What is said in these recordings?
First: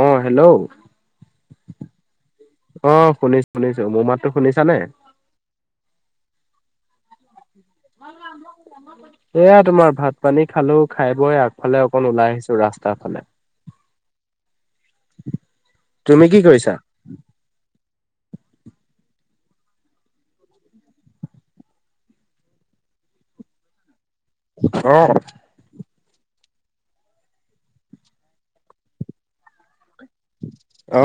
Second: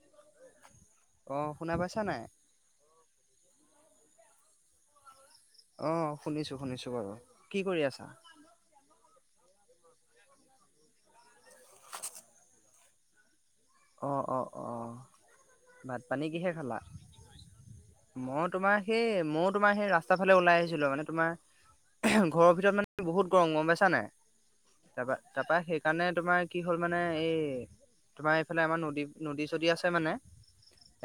অ, hello, অ শুনা পাইছা নাই? অ' শুনিছ শুনিছো। মোৰ মাতটো শুনিছা নে? অ, শুনিছো, শুনিছো বাৰু। কি কৰি আছা? [inaudible] এয়া তোমাৰ ভাত পানী খালো, খাই বৈ আগফালে অকণ ওলাই আহিছো ৰাস্তাৰ ফালে। অ, অ, অ', ভাত তুমি পানী কি কিহে কৰিছা খালা? মই তোমাৰ সেই ময়ো তোমাৰ সেই ৰাস্তাৰ ফালে ওলাই আহিছিলো, মানে তোমাৰ ঘৰৰ ভিতৰত মানে বহুত গৰম, গম পাইছা নাই? অহ তাৰপা, তাৰপা সেইকাৰণে তোমাৰ কি হ'ল মানে এই তোমাৰ এই ফালে আমাৰ নদী, নদী চদী আছে মানে।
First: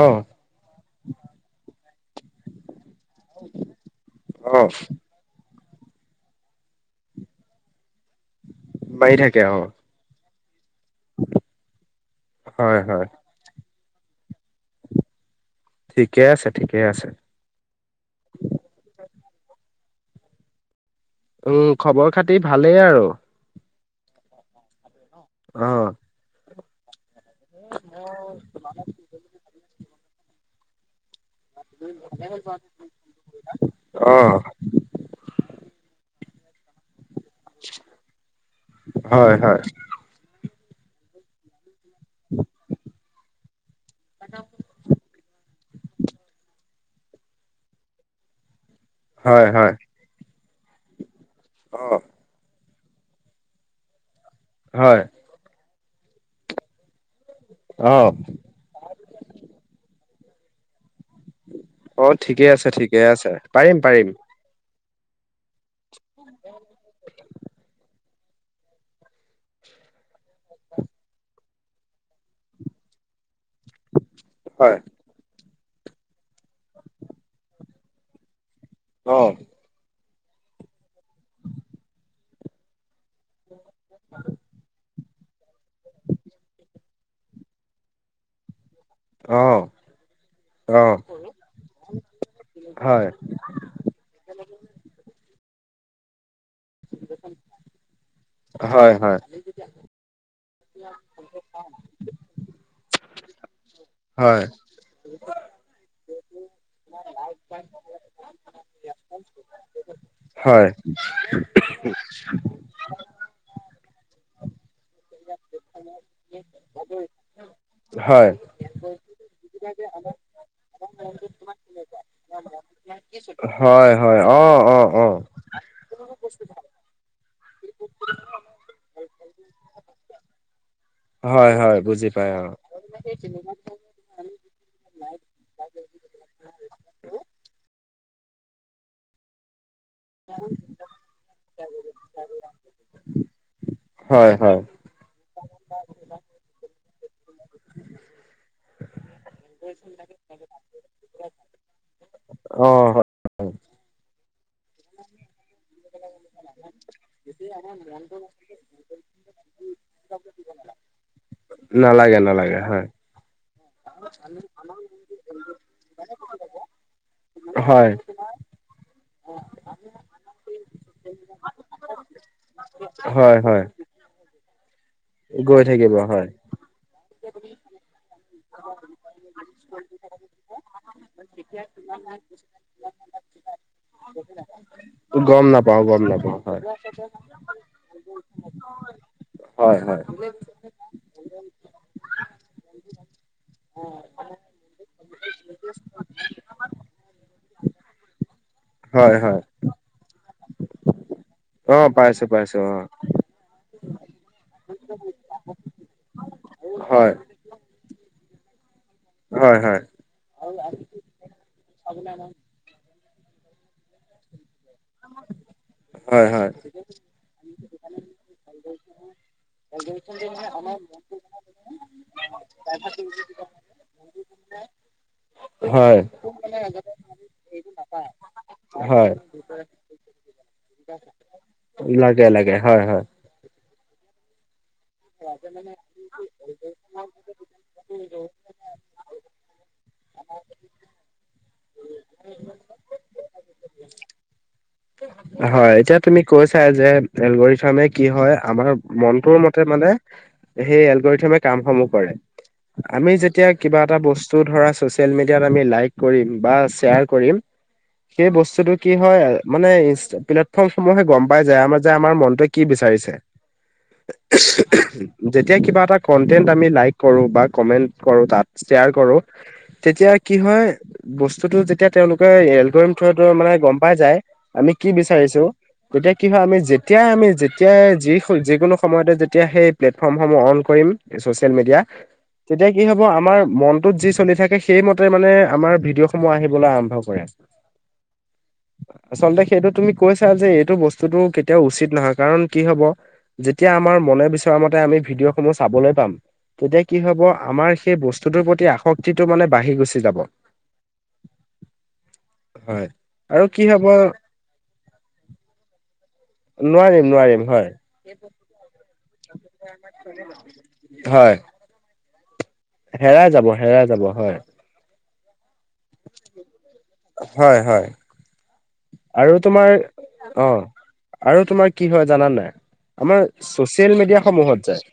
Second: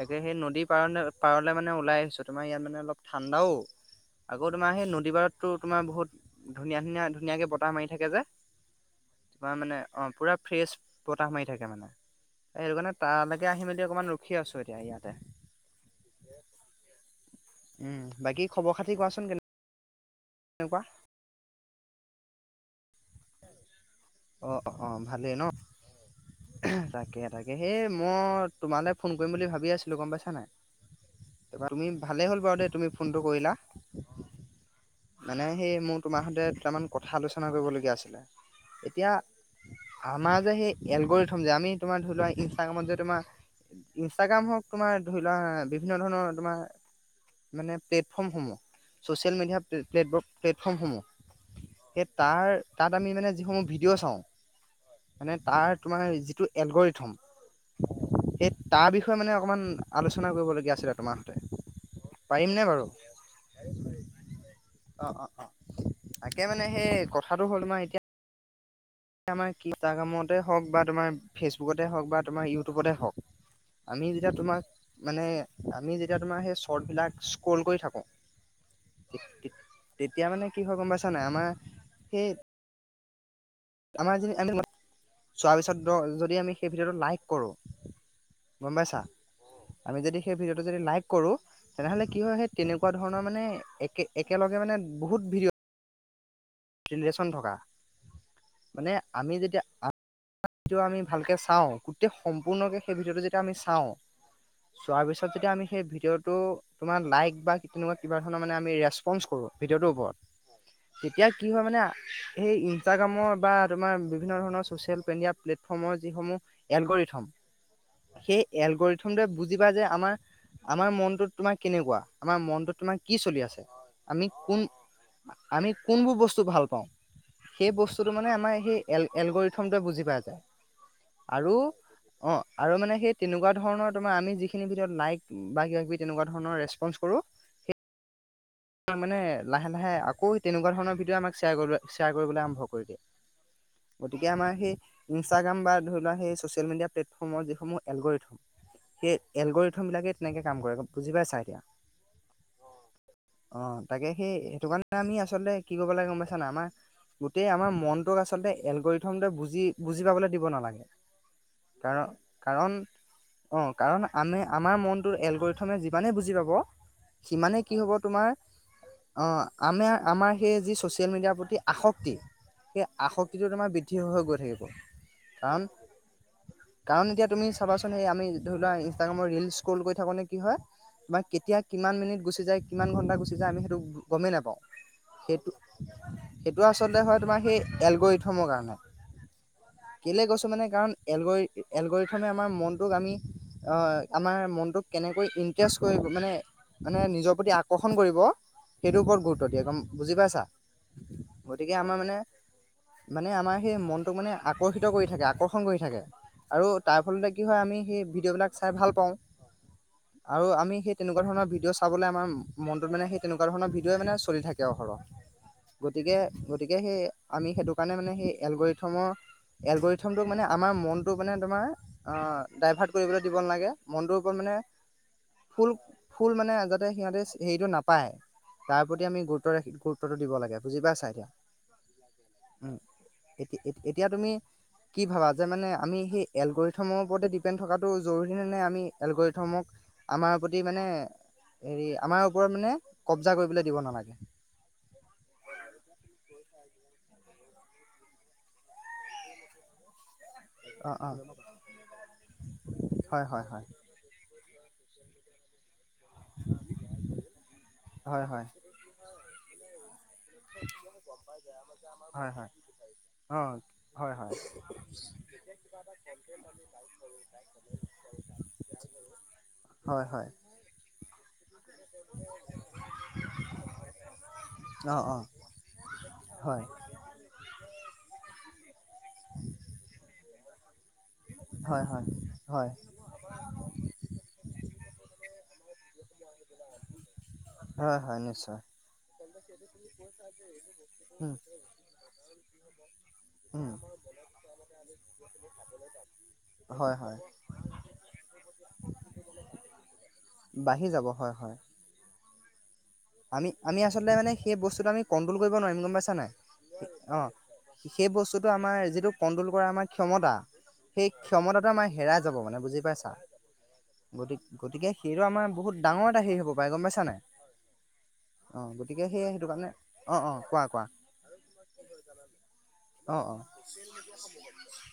অ সেই নদীৰ পাৰনে, পাৰলৈ মানে ওলাই আহি ছোঁ, তোমাৰ ইয়াত মানে অলপ ঠাণ্ডাও। আকৌ অ তোমাৰ সেই নদীৰ পাৰত তো তোমাৰ বহুত ধুনীয়া, ধুনীয়া, ধুনীয়াকৈ বতাহ মাৰি থাকে যে, মাৰি থাকে তোমাৰ মানে অ পূৰা ফ্ৰেছ বতাহ মাৰি থাকে মানে। এইটো হয় কাৰণে হয় তালৈকে আহ হি মেলি অকণমান ৰখি আছো এতিয়া ইয়াতে। ঠিকে আছে, ঠিকে আছে। উম, বাকী খবৰ খাতি কোৱাচোন কেনে নেকুৱা? উম, খবৰ খাতি ভালেই আৰু। অ, অ, ভালেই ন, অ তাকে তাকে, সেই মই তোমালৈ ফোন কৰিম বুলি ভাবি আছিলোঁ, গম পাইছা নাই? তুমি ভালেই হ'ল বাৰু দেই, তুমি ফোনটো কৰিলা। অ মানে, সেই মোৰ তোমাৰ সৈতে দুটামান কথা আলোচনা কৰিবলগীয়া আছিলে। এতিয়া হয় হয় আমাৰ যে সেই, এলগৰি থ'ম যে আমি তোমৰ ধৰিলোৱা‌, ইনষ্টাগ্ৰামত যে তোমাৰ ইনষ্টাগ্ৰাম হওক, তোমাৰ ধৰি লোৱা বিভিন্ন ধৰণৰ তোমাৰ মানে প্লেটফৰ্মসমূহ, ছচিয়েল হয় হয় মেডিয়াৰ প্লেট ব প্লেটফৰ্মসমূহ অ সেই তাৰ, তাত আমি মানে যিসমূহ ভিডিঅ' চাওঁ, হয় মানে তাৰ তোমাৰ এই যিটো এলগৰিথ হ'ম, অ সেই তাৰ বিষয়ে মানে অকণমান আলোচনা কৰিবলগীয়া আছিলে তোমাৰ সতে অ, ঠিকে পাৰিম নে আছে, বাৰু? ঠিকে আছে। পাৰিম, পাৰিম। অ, অ, অ। তাকে মানে সেই কথাটো হ'ল মানে এতিয়া আমাৰ ইনষ্টাগ্ৰামতে হওঁক বা তোমাৰ ফেচবুকতে হওঁক বা তোমাৰ ইউটিউবতে হওঁক আমি যেতিয়া তোমাক, হয় মানে আমি যেতিয়া তোমাৰ, সেই শৰ্ট বিলাক স্ক্ৰল কৰি থাকো অ তেতিয়া মানে কি হয় গম পাইছানে, আমাৰ সেই আমাৰ যে, আমি চোৱাৰ পিছত, যদি আমি সেই ভিডিঅ'টো লাইক কৰোঁ গম্পাইছা। অ আমি যদি সেই ভিডিঅ'টো যদি অ লাইক কৰো, তেনেহলে কি হয়, সেই তেনেকুৱা হয় ধৰণৰ মানে এক একেলগ মানে বহুত ভিডিঅ' [unintelligible] থকা মানে, হয় হয় আমি যেতিয়া আমি ভালকে চাওঁ, গোটেই সম্পূৰ্ণকে, সেই ভিডিওটো যেতিয়া আমি চাওঁ হয় চোৱাৰ পিছত, যদি আমি সেই ভিডিঅ'টো তোমাৰ লাইক বা তেনো কিবা ধৰণৰ মানে আমি ৰেচপন্ কৰো, ভি ভিডিওটো ওপৰত, কি হয় মানে ইনষ্টগ্ৰম্ৰৰ তাৰ বিভিন্ন ধৰণৰ ছ'চিয়েল মেডিয়া প্লেটফৰ্মৰ, যিসমূহ যি এলগৰিথম হয় সেই হয় এলগৰিথম, বুজি পায়, যে আমাৰ আমাৰ মনটোত তোমাৰ কেনেকুৱা, আমাৰ মনটোত তোমাৰ কি চলি আছে, হয় হয় আমি অ কোন অ অ আমি কোনবোৰ বস্তু ভাল পাও, সেই বস্তুটো মানে, আমাৰ শেই এলগৰিথমটো বুজি পোৱা যায় হয়, আৰু হয়, বুজি অ, আৰু মানে সেই তেনেকুৱা ধৰণৰ, তমাৰ আমি যিখিনি ভিডিঅত লাইক বা কিবা কিবি, তেনেকুৱা ধৰণৰ ৰেচপঞ্চ ককৰো মানে লাহে, লাহে আকৌ তেনেকুৱা ধৰণৰ, ভিডিঅ' আমাক শয়াৰ, শ্বেয়াৰ কৰিবলৈ আৰম্ভ কৰি দিয়ে। গতিকে হয় হয় আমাৰ, সেই ইনষ্টাগ্ৰাম বা ধৰি লোৱা, সেই চচিয়েল মিডিয়াত প্লেটফৰ্মৰ যিটো এলগৰিথম এলগৰিথম, বিলাকে তেনেকে কাম কৰে, বুজি পাইছা। এতিয়া অ অ, তাকে সেই সেইটো কাৰণে আমি আচলতে কি কৰিব লাগে, গম পাইছা নাই, আমাৰ গোটেই আমাৰ মনটোক, আচলতে এলগৰিথমতুই বুজি বুজি পাবলৈ দিব নালাগে। কাৰণ নালাগে, নালাগে, কাৰণ হয়। অ, কাৰণ আমি আমাৰ মনটো এলগৰিথমে যিমানে বুজি পাব, সিমানে কি হয় হ'ব তোমাৰ অ, আমাৰ আমাৰ সেই যি, ছ'চিয়েল মিডিয়াৰ প্ৰতি আসক্তি সেই হয় আসক্তিটো হয় তোমাৰ বৃদ্ধি হৈ, গৈ থাকিব। কাৰণ গৈ, থাকিব হয়। কাৰণ এতিয়া তুমি চাবাচোন, সেই আমি ধৰি লোৱা ইনষ্টাগ্ৰামৰ, ৰিল স্ক্ৰল কৰি থাকোঁতে কি হয় তোমাৰ কেতিয়া কিমান মিনিট গুচি যায়, কিমান ঘণ্টা গুচি যায়, আমি সেইটো গমেই নাপাওঁ। গম সেইটো, নাপাওঁ গম নাপাওঁ হয় সেইটো আচলতে হয় তোমাৰ সেই এলগৰিথম। ৰ কাৰণে, হয় হয় কেলে গৈছো মানে কাৰণ এলগৰি এলগৰিথমে, আমাৰ মনটোক আমি, আমাৰ মনটোক কেনেকৈ ইণ্ট্ৰেষ্ট কৰিব মানে, মানে নিজৰ প্ৰতি আগ আকৰ্ষণ কৰিব, সেইটোৰ হয় ওপৰত হয় গুৰুত্ব দিয়ে একদম বুজি পাইছা। গতিকে অ, আমাৰ মানে পাইছো, পাইছো অ। মানে আমাৰ সেই মনটোক মানে আকৰ্ষিত কৰি থাকে, আকৰ্ষণ কৰি থাকে, আৰু তাৰ হয় ফলতে কি হয়, আমি সেই ভিডিঅ'বিলাক চাই ভাল পাওঁ, হয় হয় আৰু আমি সেই তেনেকুৱা ধৰণৰ ভিডিঅ' চাবলৈ আমাৰ মনটো মানে, সই, তেনেকুৱ ধৰণ ভিঅই মানে চলি থাকে। [unintelligible] সৰহ গতিকে, হয় হয় গতিকে সেই আমি সেইটো কাৰণে মানে সেই এলগৰিথমৰ এলগৰিথমোক মানে আমাৰ মনটো মানে তোমাৰ অ, ডাইভাৰ্ট কৰিবলৈ দিব নালাগে, মনটোৰ ওপৰত মানে ফুল, হয় ফুল মানে আগতে সিহঁতে হেৰিটো নাপায়, তাৰ প্ৰতি হয় আমি গুৰুত্ব ৰাখি, গুৰুত টো দিব লাগে বুজি পাইছা এতিয়া। লাগে লাগে উম হয়', হয়। এতিয়া এতিয়া তুমি কি ভাবা যে মানে আমি সেই এলগৰিথমৰ ওপৰতে ডিপেণ্ড থকাটো জৰুৰী নে নাই আমি এলগৰিথমক আমাৰ প্ৰতি মানে হেৰি আমাৰ মানে কব্জা কৰিবলৈ দিব নালাগে। চাই যে এলবৰ ফাৰ্মে কি হয় আমাৰ মনটোৰ মতে মানে। সেই অ অ এলগৰিথমে কামসমূহ কৰে আমি হয় হয় যেতিয়া হয় কিবা এটা বস্তু ধৰা চচিআল মিডিয় আমি লাইক কৰিম বা শ্ৰেয়াৰ কৰিম। হয় সেই হয় বস্তুতটো কি হয় মানে ই প্লেটফৰ্ম সমূহে গম পাই যায় আমাৰ যে আমাৰ হয় হয় মনটো কি বিচাৰিছে। অ হয়', হয়। [inaudible] যেতিয়া কিবা এটা কন্টেন্ট আমি লাইক কৰো বা কমেন্ট কৰো তাত শ্বেয়াৰ কৰো। তেতিয়া কি হয় বস্তুতটো যেতিয়া তেওঁলোকে এল্টৰি থো মানে গম পাই যায় আমি কি অ অ বিচাৰিছো। তেতিয়া কি হয় আমি যেতিয়াাই আমি যেতিয়াই যি যিকোনো সময়তে যেতিয়া সেই ফৰ্মসমূহ অন কৰিম ছচিয়েল মিডিয়া। হয় হয় হয় তেতিয়া কি হব আমাৰ মনটোত যি চলি থাকে সেইমতে মানে আমাৰ ভিডিঅ' সমূহ আহিবলৈ আৰম্ভ কৰে হয় হয় নিশ্চয় আচলতে সেইটো তুমি কৈছা যে এইটো বস্তুতটো উম কেতিয়াও উচিত নহয় কাৰণ কি হব যেতিয়া উম আমাৰ মনে বিচৰা মতে আমি ভিডিঅ'সমূহ চাবলৈ পাম। তেতিয়া হয় কি হয় হব আমাৰ সেই বস্তুটোৰ প্ৰতি আসক্তিটো মানে বাঢ়ি গুচি যাব। বাঢ়ি যাব হয়', হয়। হয়। আৰু আমি কি আমি হ'ব আচলতে মানে সেই বস্তুটো আমি কণ্ট্ৰল কৰিব নোৱাৰিম গম পাইছা নাই নোৱাৰিম অ। নোৱাৰিম হয় সেই বস্তুতটো আমাৰ যিটো কন্ট্ৰল কৰা আমাৰ ক্ষমতা সেই হয় ক্ষমতাটো আমাৰ হেৰাই যাব মানে বুজি পাইছা হেৰাই যাব হেৰাই যাব হয়। গতি গতিকে সেইটো আমাৰ বহুত ডাঙৰ এটা হেৰি হ'ব পাৰে গম পাইছা নাই। অ গতিকে সেয়ে আৰু সেইটো কাৰণে তোমাৰ অ', কোৱা কোৱা আৰু তোমাৰ কি হয় জানা নাই। অ আমাৰ অ চচিয়েল মিডিয়া সমূহত যায়।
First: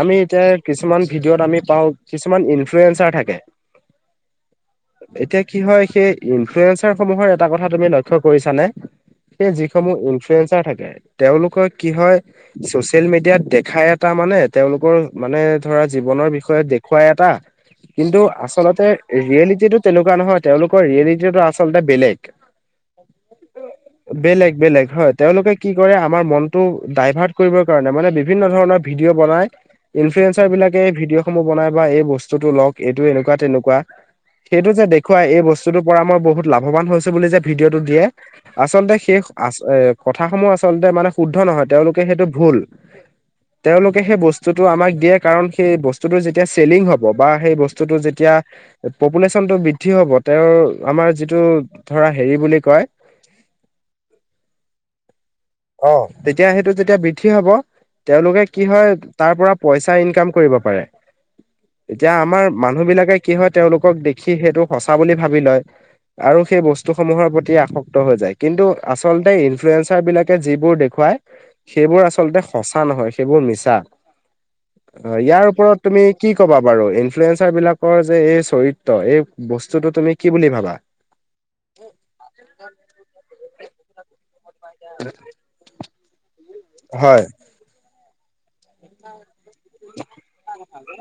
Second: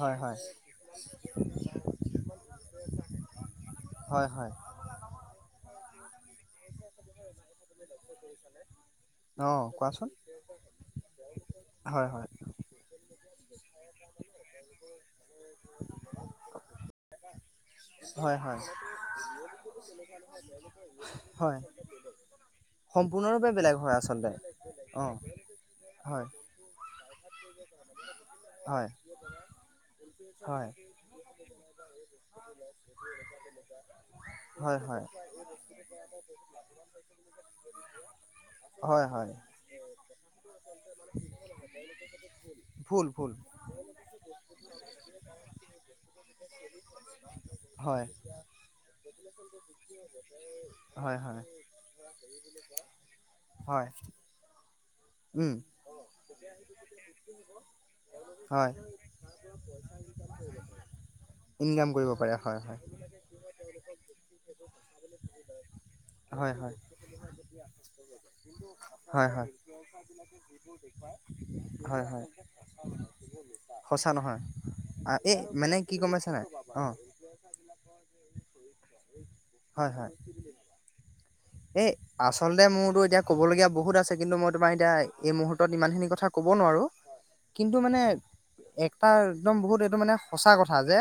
হয় আমি হয় এতিয়া কিছুমান ভিডিঅ'ত আমি পাওঁ কিছুমান ইনফ্লুৱয়েঞ্চাৰ থাকে। হয় হয় এতিয়া কি হয় সেই ইনফ্লুৱেঞ্চাৰ সমূহৰ এটা কথা তুমি না কৰিছা নে। অ সেই যিসমূহ কোৱাচোন ইনফ্লুৱেঞ্চাৰ থাকে তেওঁলোকৰ কি হয় চচিয়েল মিডিয়াত দেখাই এটা মানে তেওঁলোকৰ মানে ধৰা জীৱনৰ বিষয়ে দেখুৱাই এটা। কিন্তু হয় হয় আচলতে ৰিয়েলিটিটো তেনেকুৱা নহয় তেওঁলোকৰ ৰিয়েলিটি হয় আচলতে বেলেক। সম্পূৰ্ণৰূপে বেলেগ হয় আচলতে বেলেগ বেলেগ অ হয়', তেওঁলোকে কি কৰে আমাৰ হয় মনতটো ডাইভাৰ্ট কৰিবৰ কাৰনে মানে বিভিন্ন ধৰণৰ হয় ভিডিঅ' বনাই। ইনফ্লুৱয়েঞ্চাৰ হয় বিলাকে ভিডিঅ'সমূহ বনাই বা এই বস্তুটো লওক এইটো এনেকুৱা তেনেকুৱা। সেইটো হয় যে হয় দেখুৱাই এই বস্তুতটো পৰা মই বহুত লাভৱান হৈছো বুলি যে ভিডিঅ দিয়ে আচলতে হয় সেই হয় আ এ কথাস সমূহ আচলতে মানে শুদ্ধ নহয় তেওঁলোকে সেইটো ভুল। ভুল', ভুল। তেওঁলোকে সেই বস্তুটো আমাক দিয়ে কাৰণ সেই বস্তুটো যেতিয়া চেলিং হব বা সেই বস্তুটো হয় যেতিয়া। পপুলেশ্যন টো বৃদ্ধি হ'ব তেওঁৰ আমাৰ হয় যিটো হয় ধৰা হেৰি বুলি কয় হয়। উম অ', তেতিয়া সেইটো যেতিয়া বৃদ্ধি হব তেওঁলোকে কি হয় তাৰ পৰা পইচা ইনকাম কৰিব পাৰে। ইনকাম কৰিব এতিয়া পাৰে আমাৰ হয় হয় মানুহ বিলাকে কি হয় তেওঁলোকক দেখি সেইটো সঁচা বুলি ভাবি লয়। আৰু হয় সেই হয় বস্তুসমূহৰ আসক্ত হৈ যায় কিন্তু হয় আচলতে হয় ইনফ্লয়েঞ্চাৰ বিলাকে যিবোৰ দেখুৱায় সেইবোৰ হয় হয় আচলতে সঁচা নহয় সেইবোৰ মিছা অ সঁচা নহয় আ, এই ইয়াৰ মানে ওপৰত তুমি গম পাইছা কি নাই ক'বা অ বাৰু ইনফ্লুৱয়েঞ্চাৰ বিলাকৰ যে এই চৰিত্ৰ এই বস্তু তুমি কি বুলি ভাবা এ আচলতে মোৰতো এতিয়া ক'বলগীয়া বহুত আছে কিন্তু মই তোমাৰ এতিয়া এই মুহূুৰ্তত ইমান খিনি কথা কব নোৱাৰো হয়। কিন্তু মানে এটা একদম বহুত এইটো মানে সঁচা কথা যে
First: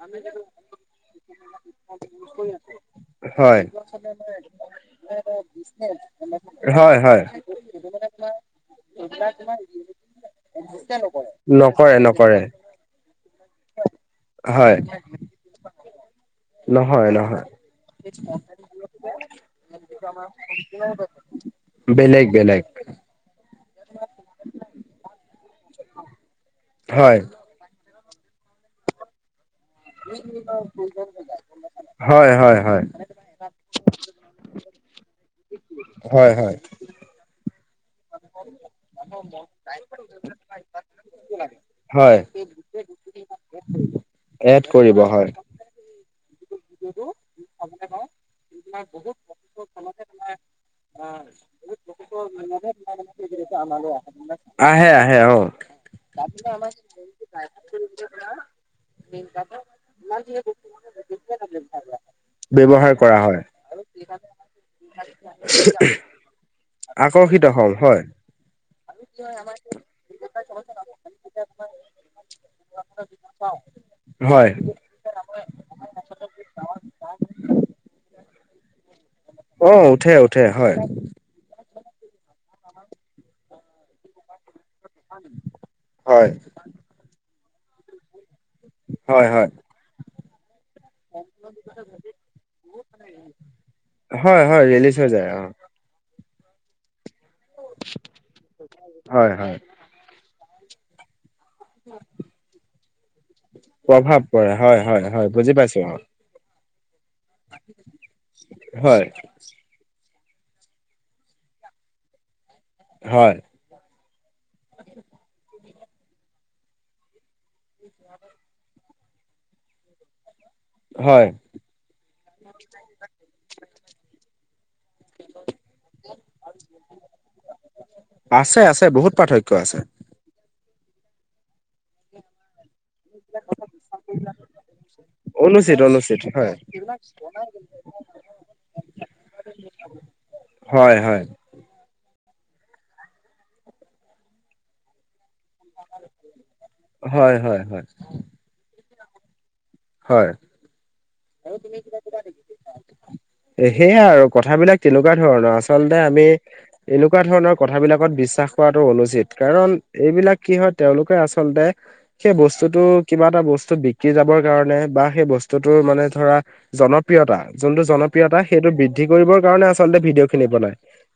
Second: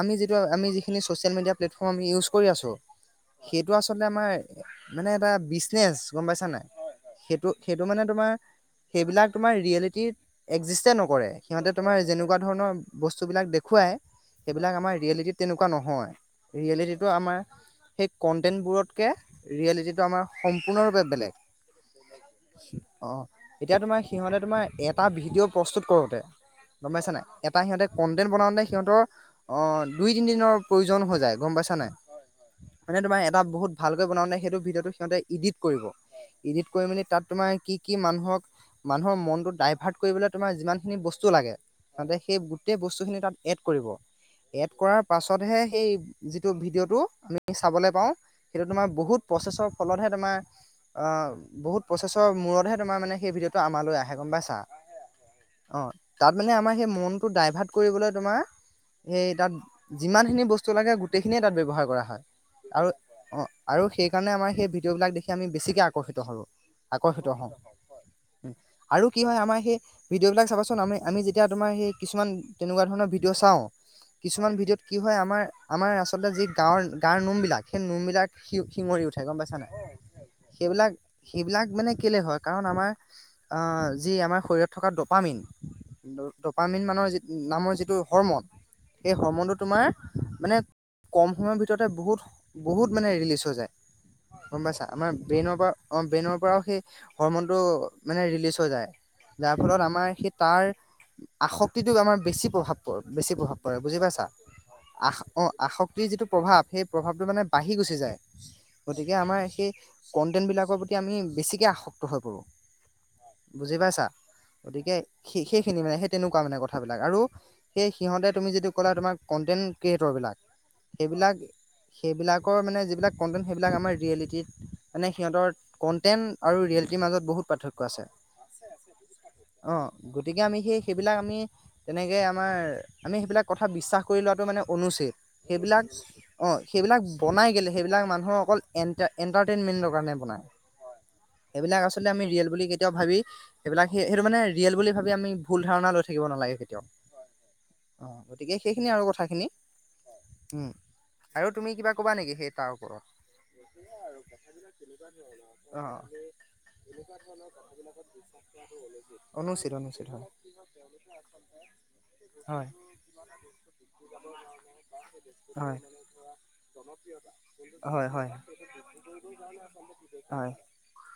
আমি যিটো আমি যিখিনি ছচিয়েল মিডিয়া প্লেটফৰ্ম আমি ইউজ কৰি আছো হয়। সেইটো আচলতে আমাৰ মানে এটা বিজনেচ গম পাইছা নাই হয় হয়। সেইটো সেইটো মানে তোমাৰ সেইবিলাক তোমাৰ ৰিয়েলিটিৰ একজিষ্টে নকৰে সিহঁতে তোমাৰ নকৰে যেনেকুৱা নকৰে ধৰণৰ বস্তুবিলাক দেখুৱাই সেইবিলাক হয় আমাৰ ৰিয়েলিটিত তেনেকুৱা নহয় ৰিয়েলিটিতো নহয় আমাৰ নহয়। সেই কণ্টেণ্টবোৰতকৈ ৰিয়েলিটিটো আমাৰ সম্পূৰ্ণৰূপে বেলেগ বেলেগ বেলেগ অ এতিয়া তোমাৰ সিহঁতে তোমাৰ এটা ভিডিঅ' প্ৰস্তুত কৰোতে গম পাইছা হয় নে এটা সিহঁতে কনটেন বনাওে সিহঁতৰ আহ দুই তিনি দিনৰ প্ৰয়োজন হৈ যায় গম পাইছা নাই হয় হয় হয় মানে তোমাৰ এটা বহুত ভালকৈ বনাওঁ সেইটো ভিডিঅ'টো সিহঁতে ইডিট কৰিব হয় হয় ইডিট কৰি মেলি তাত তোমাৰ কি কি মানুহক মানুহৰ মনত ডাইভাৰ্ট কৰিবলৈ তোমাৰ যিমানখিনি বস্তু লাগে ততে হয় সেই গোটেই বস্তুখিনি তাত এড কৰিব এড কৰিব কৰাৰ হয় পাছতহে সেই যিটো ভিডিঅ'টো চাবলৈ পাওঁ সেইটো তোমাৰ বহোত প্ৰচেছ ফলতহে তোমাৰ বহুত প্ৰচছৰ মোৰত [unintelligible] অ' তাত মানে আমাৰ সেই মনটো ডাইভাৰ্ট কৰিবলৈ তোমাৰ অ সেই তাত যিমান খিনি বস্তু লাগে গোটেইখিনি ব্যৱহাৰ কৰা হয় আৰু ব্যৱহাৰ কৰা হয় অ আৰু সেইকাৰণে আমাৰ সেই ভিডিঅ' বিলাক দেখি আমি বেছিকে আকৰ্ষিত হোঁ আকৰ্ষিত হল হয় আৰু কি হয় আমাৰ সেই ভিডিঅ' বিলাক চাবচোন আমি আমি যেতিয়া তোমাৰ সেই কিছুমান তেনেকুৱা ধৰণৰ ভিডিঅ' চাও কিছুমান হয় ভিডিঅত কি হয় আমাৰ আমাৰ আচলতে যি গাঁৱৰ তাৰ নোমবিলাক সেই নোমবিলাক শি শিঙৰি উঠে গম পাইছাানাই অ উঠে উঠে হয় সেইবিলাক সেইবিলাক মানে কেলে হয় কাৰণ আমাৰ অ যি আমাৰ শৰত থকা ডপামিন হয় ডপামিন মানৰ যি নামৰ যিটো হৰৰ্মন সেই হয় হয় হ্ৰৰ্মনটো তোমাৰ মানে কম সময়ৰ ভিতৰত বহুত বহুত মানে ৰিলিজ হৈ যায় হয় গম হয় পাইছা ৰিলিজ হৈ আমাৰ যায় অ ব্ৰেইনৰ পৰা অ ব্ৰেইনৰ পৰাও সেই হৰমনটো মানে ৰিলিজ হৈ যায় হয় যাৰ হয় ফলত আমাৰ সেই তাৰ আসক্তিটোক আমাৰ বেছি প্ৰভাৱ পৰে বেছি প্ৰভাৱ পৰে বুজি প্ৰভাৱ পাইছা পৰে হয় হয় আস হয় অ বুজি পাইছো আৰু আসক্তিৰ যিটো প্ৰভাৱ সেই প্ৰভাৱটো মানে বাঢ়ি গুচি যায় হয় গতিকে আমাৰ সেই কন্টেন্টবিলাকৰ প্ৰতি আমি বেছিকে আসক্ত হৈ পৰোঁ হয় বুজি পাইছা গতিকে সেই সেইখিনি মানে সেই তেনেকুৱা মানে কথাবিলাক আৰু সেই সিহতে তুমি যদিটো ক'লে তোমাৰ কেন্টেন ক্ৰিয়েটৰ বিলাক হয় সেইবিলাক সেইবিলাকৰ মানে যিবিলাক কণ্টেণ্ট সেইবিলাক আমাৰ ৰিয়েলিটিত মানে সিহঁতৰ কন্টেন্ট আৰু ৰিয়েলিটিৰ মাজত বহুত পাৰ্থক্য আছে আছে আছে বহুত পাৰ্থক্য অ আছে গতিকে আমি সেই সেইবিলাক আমি তেনেকৈ আমাৰ আমি সেইবিলাক কথা বিশ্বাস কৰি লোৱাটো মানে অনুচিত অনুচিত অনুচিত হয় সেইবিলাক বনাই সেইবিলাক মানুহৰ অকল এটাৰটেইনমেণ্টৰ কাৰণে বনায় হয় হয় সেইবিলাক আচলতে আমি ৰিয়েল বুলি কেতিয়াও ভাবি সেইবিলাক স সেইটো মানে ৰিয়েল বুলি ভাবি আমি ভুল ধাৰণা লৈ থাকিব নালাগে কেতিয়াও হয় হয় হয় অ গতিকে সেইখিনি আৰু কথাখিনি হয় উম আৰু তুমি কিবা কবা নেকি সেই তাৰ ওপৰত সেয়াই [inaudible] বিশ্বাস অ কৰাটো অনুচিত, কাৰণ [inaudible] অনুচিত হয় হয় বস্তু বিক্ৰী যাবৰ কাৰণে, বা সেই হয় বস্তুতোৰ মানে ধৰা জনপ্ৰিয়তা যোনটো হয় হয় জনপ্ৰিয়তা সেইটো বৃদ্ধি কৰিবৰ কাৰণে আচলতে ভিডিঅ' খিনি হয় বনাই।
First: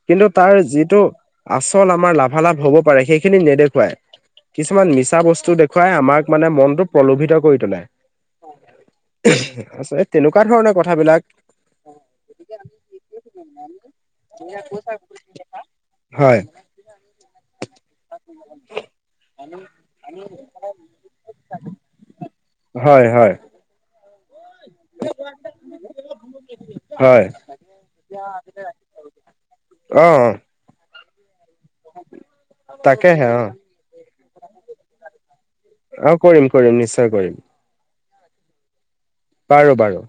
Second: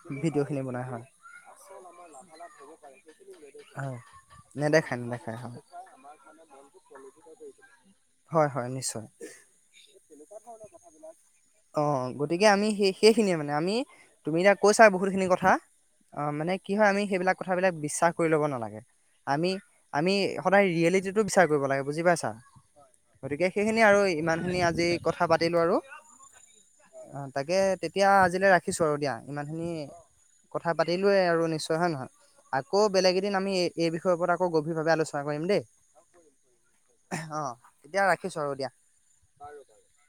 কিন্তু তাৰ ভিডিঅ'খিনি বনাই যিটো হয় আচল আমাৰ লাভালাভ হ'ব পাৰে সেইখিনি নেদেখুৱাই। হয় কিছুমান নেদেখায় মিছা নেদেখায় বস্তু হয় দেখুৱাই আমাক মানে মনটো প্ৰলোভিত কৰি তোলে। হয় হয় নিশ্চয় আচলতে তেনেকুৱা ধৰণৰ কথাবিলাক। অ'গতিকে আমি সেই সেইখিনিয়ে মানে আমি তুমি এতিয়া কৈছা বহুতখিনি কথা। হয় অ'মানে কি হয় আমি সেইবিলাক কথাবিলাক বিশ্বাস কৰি ল'ব নালাগে। আমি আমি সদায় ৰিয়েলিটিটো বিচাৰ কৰিব লাগে বুজি পাইছা। হয় হয় গতিকে সেইখিনি আৰু ইমান খিনি আজি কথা পাতিলো আৰু। হয় অ'তাকে তেতিয়া আজিলৈ ৰাখিছো আৰু দিয়া ইমান খিনি অ'। কথা পা পাতিলো আৰু নিশ্চয় হয় নে নহয় আকৌ পাতিলোৱে আৰু বেলেগ তাকেহে এদিন অ', আমি এই বিষয়ৰ ওপৰত আকৌ গভীৰভাৱে আলোচনা কৰিম দেই। অ' কৰিম কৰিম নিশ্চয় কৰিম। এতিয়া ৰাখিছো, আৰু দিয়া। বাৰু বাৰু!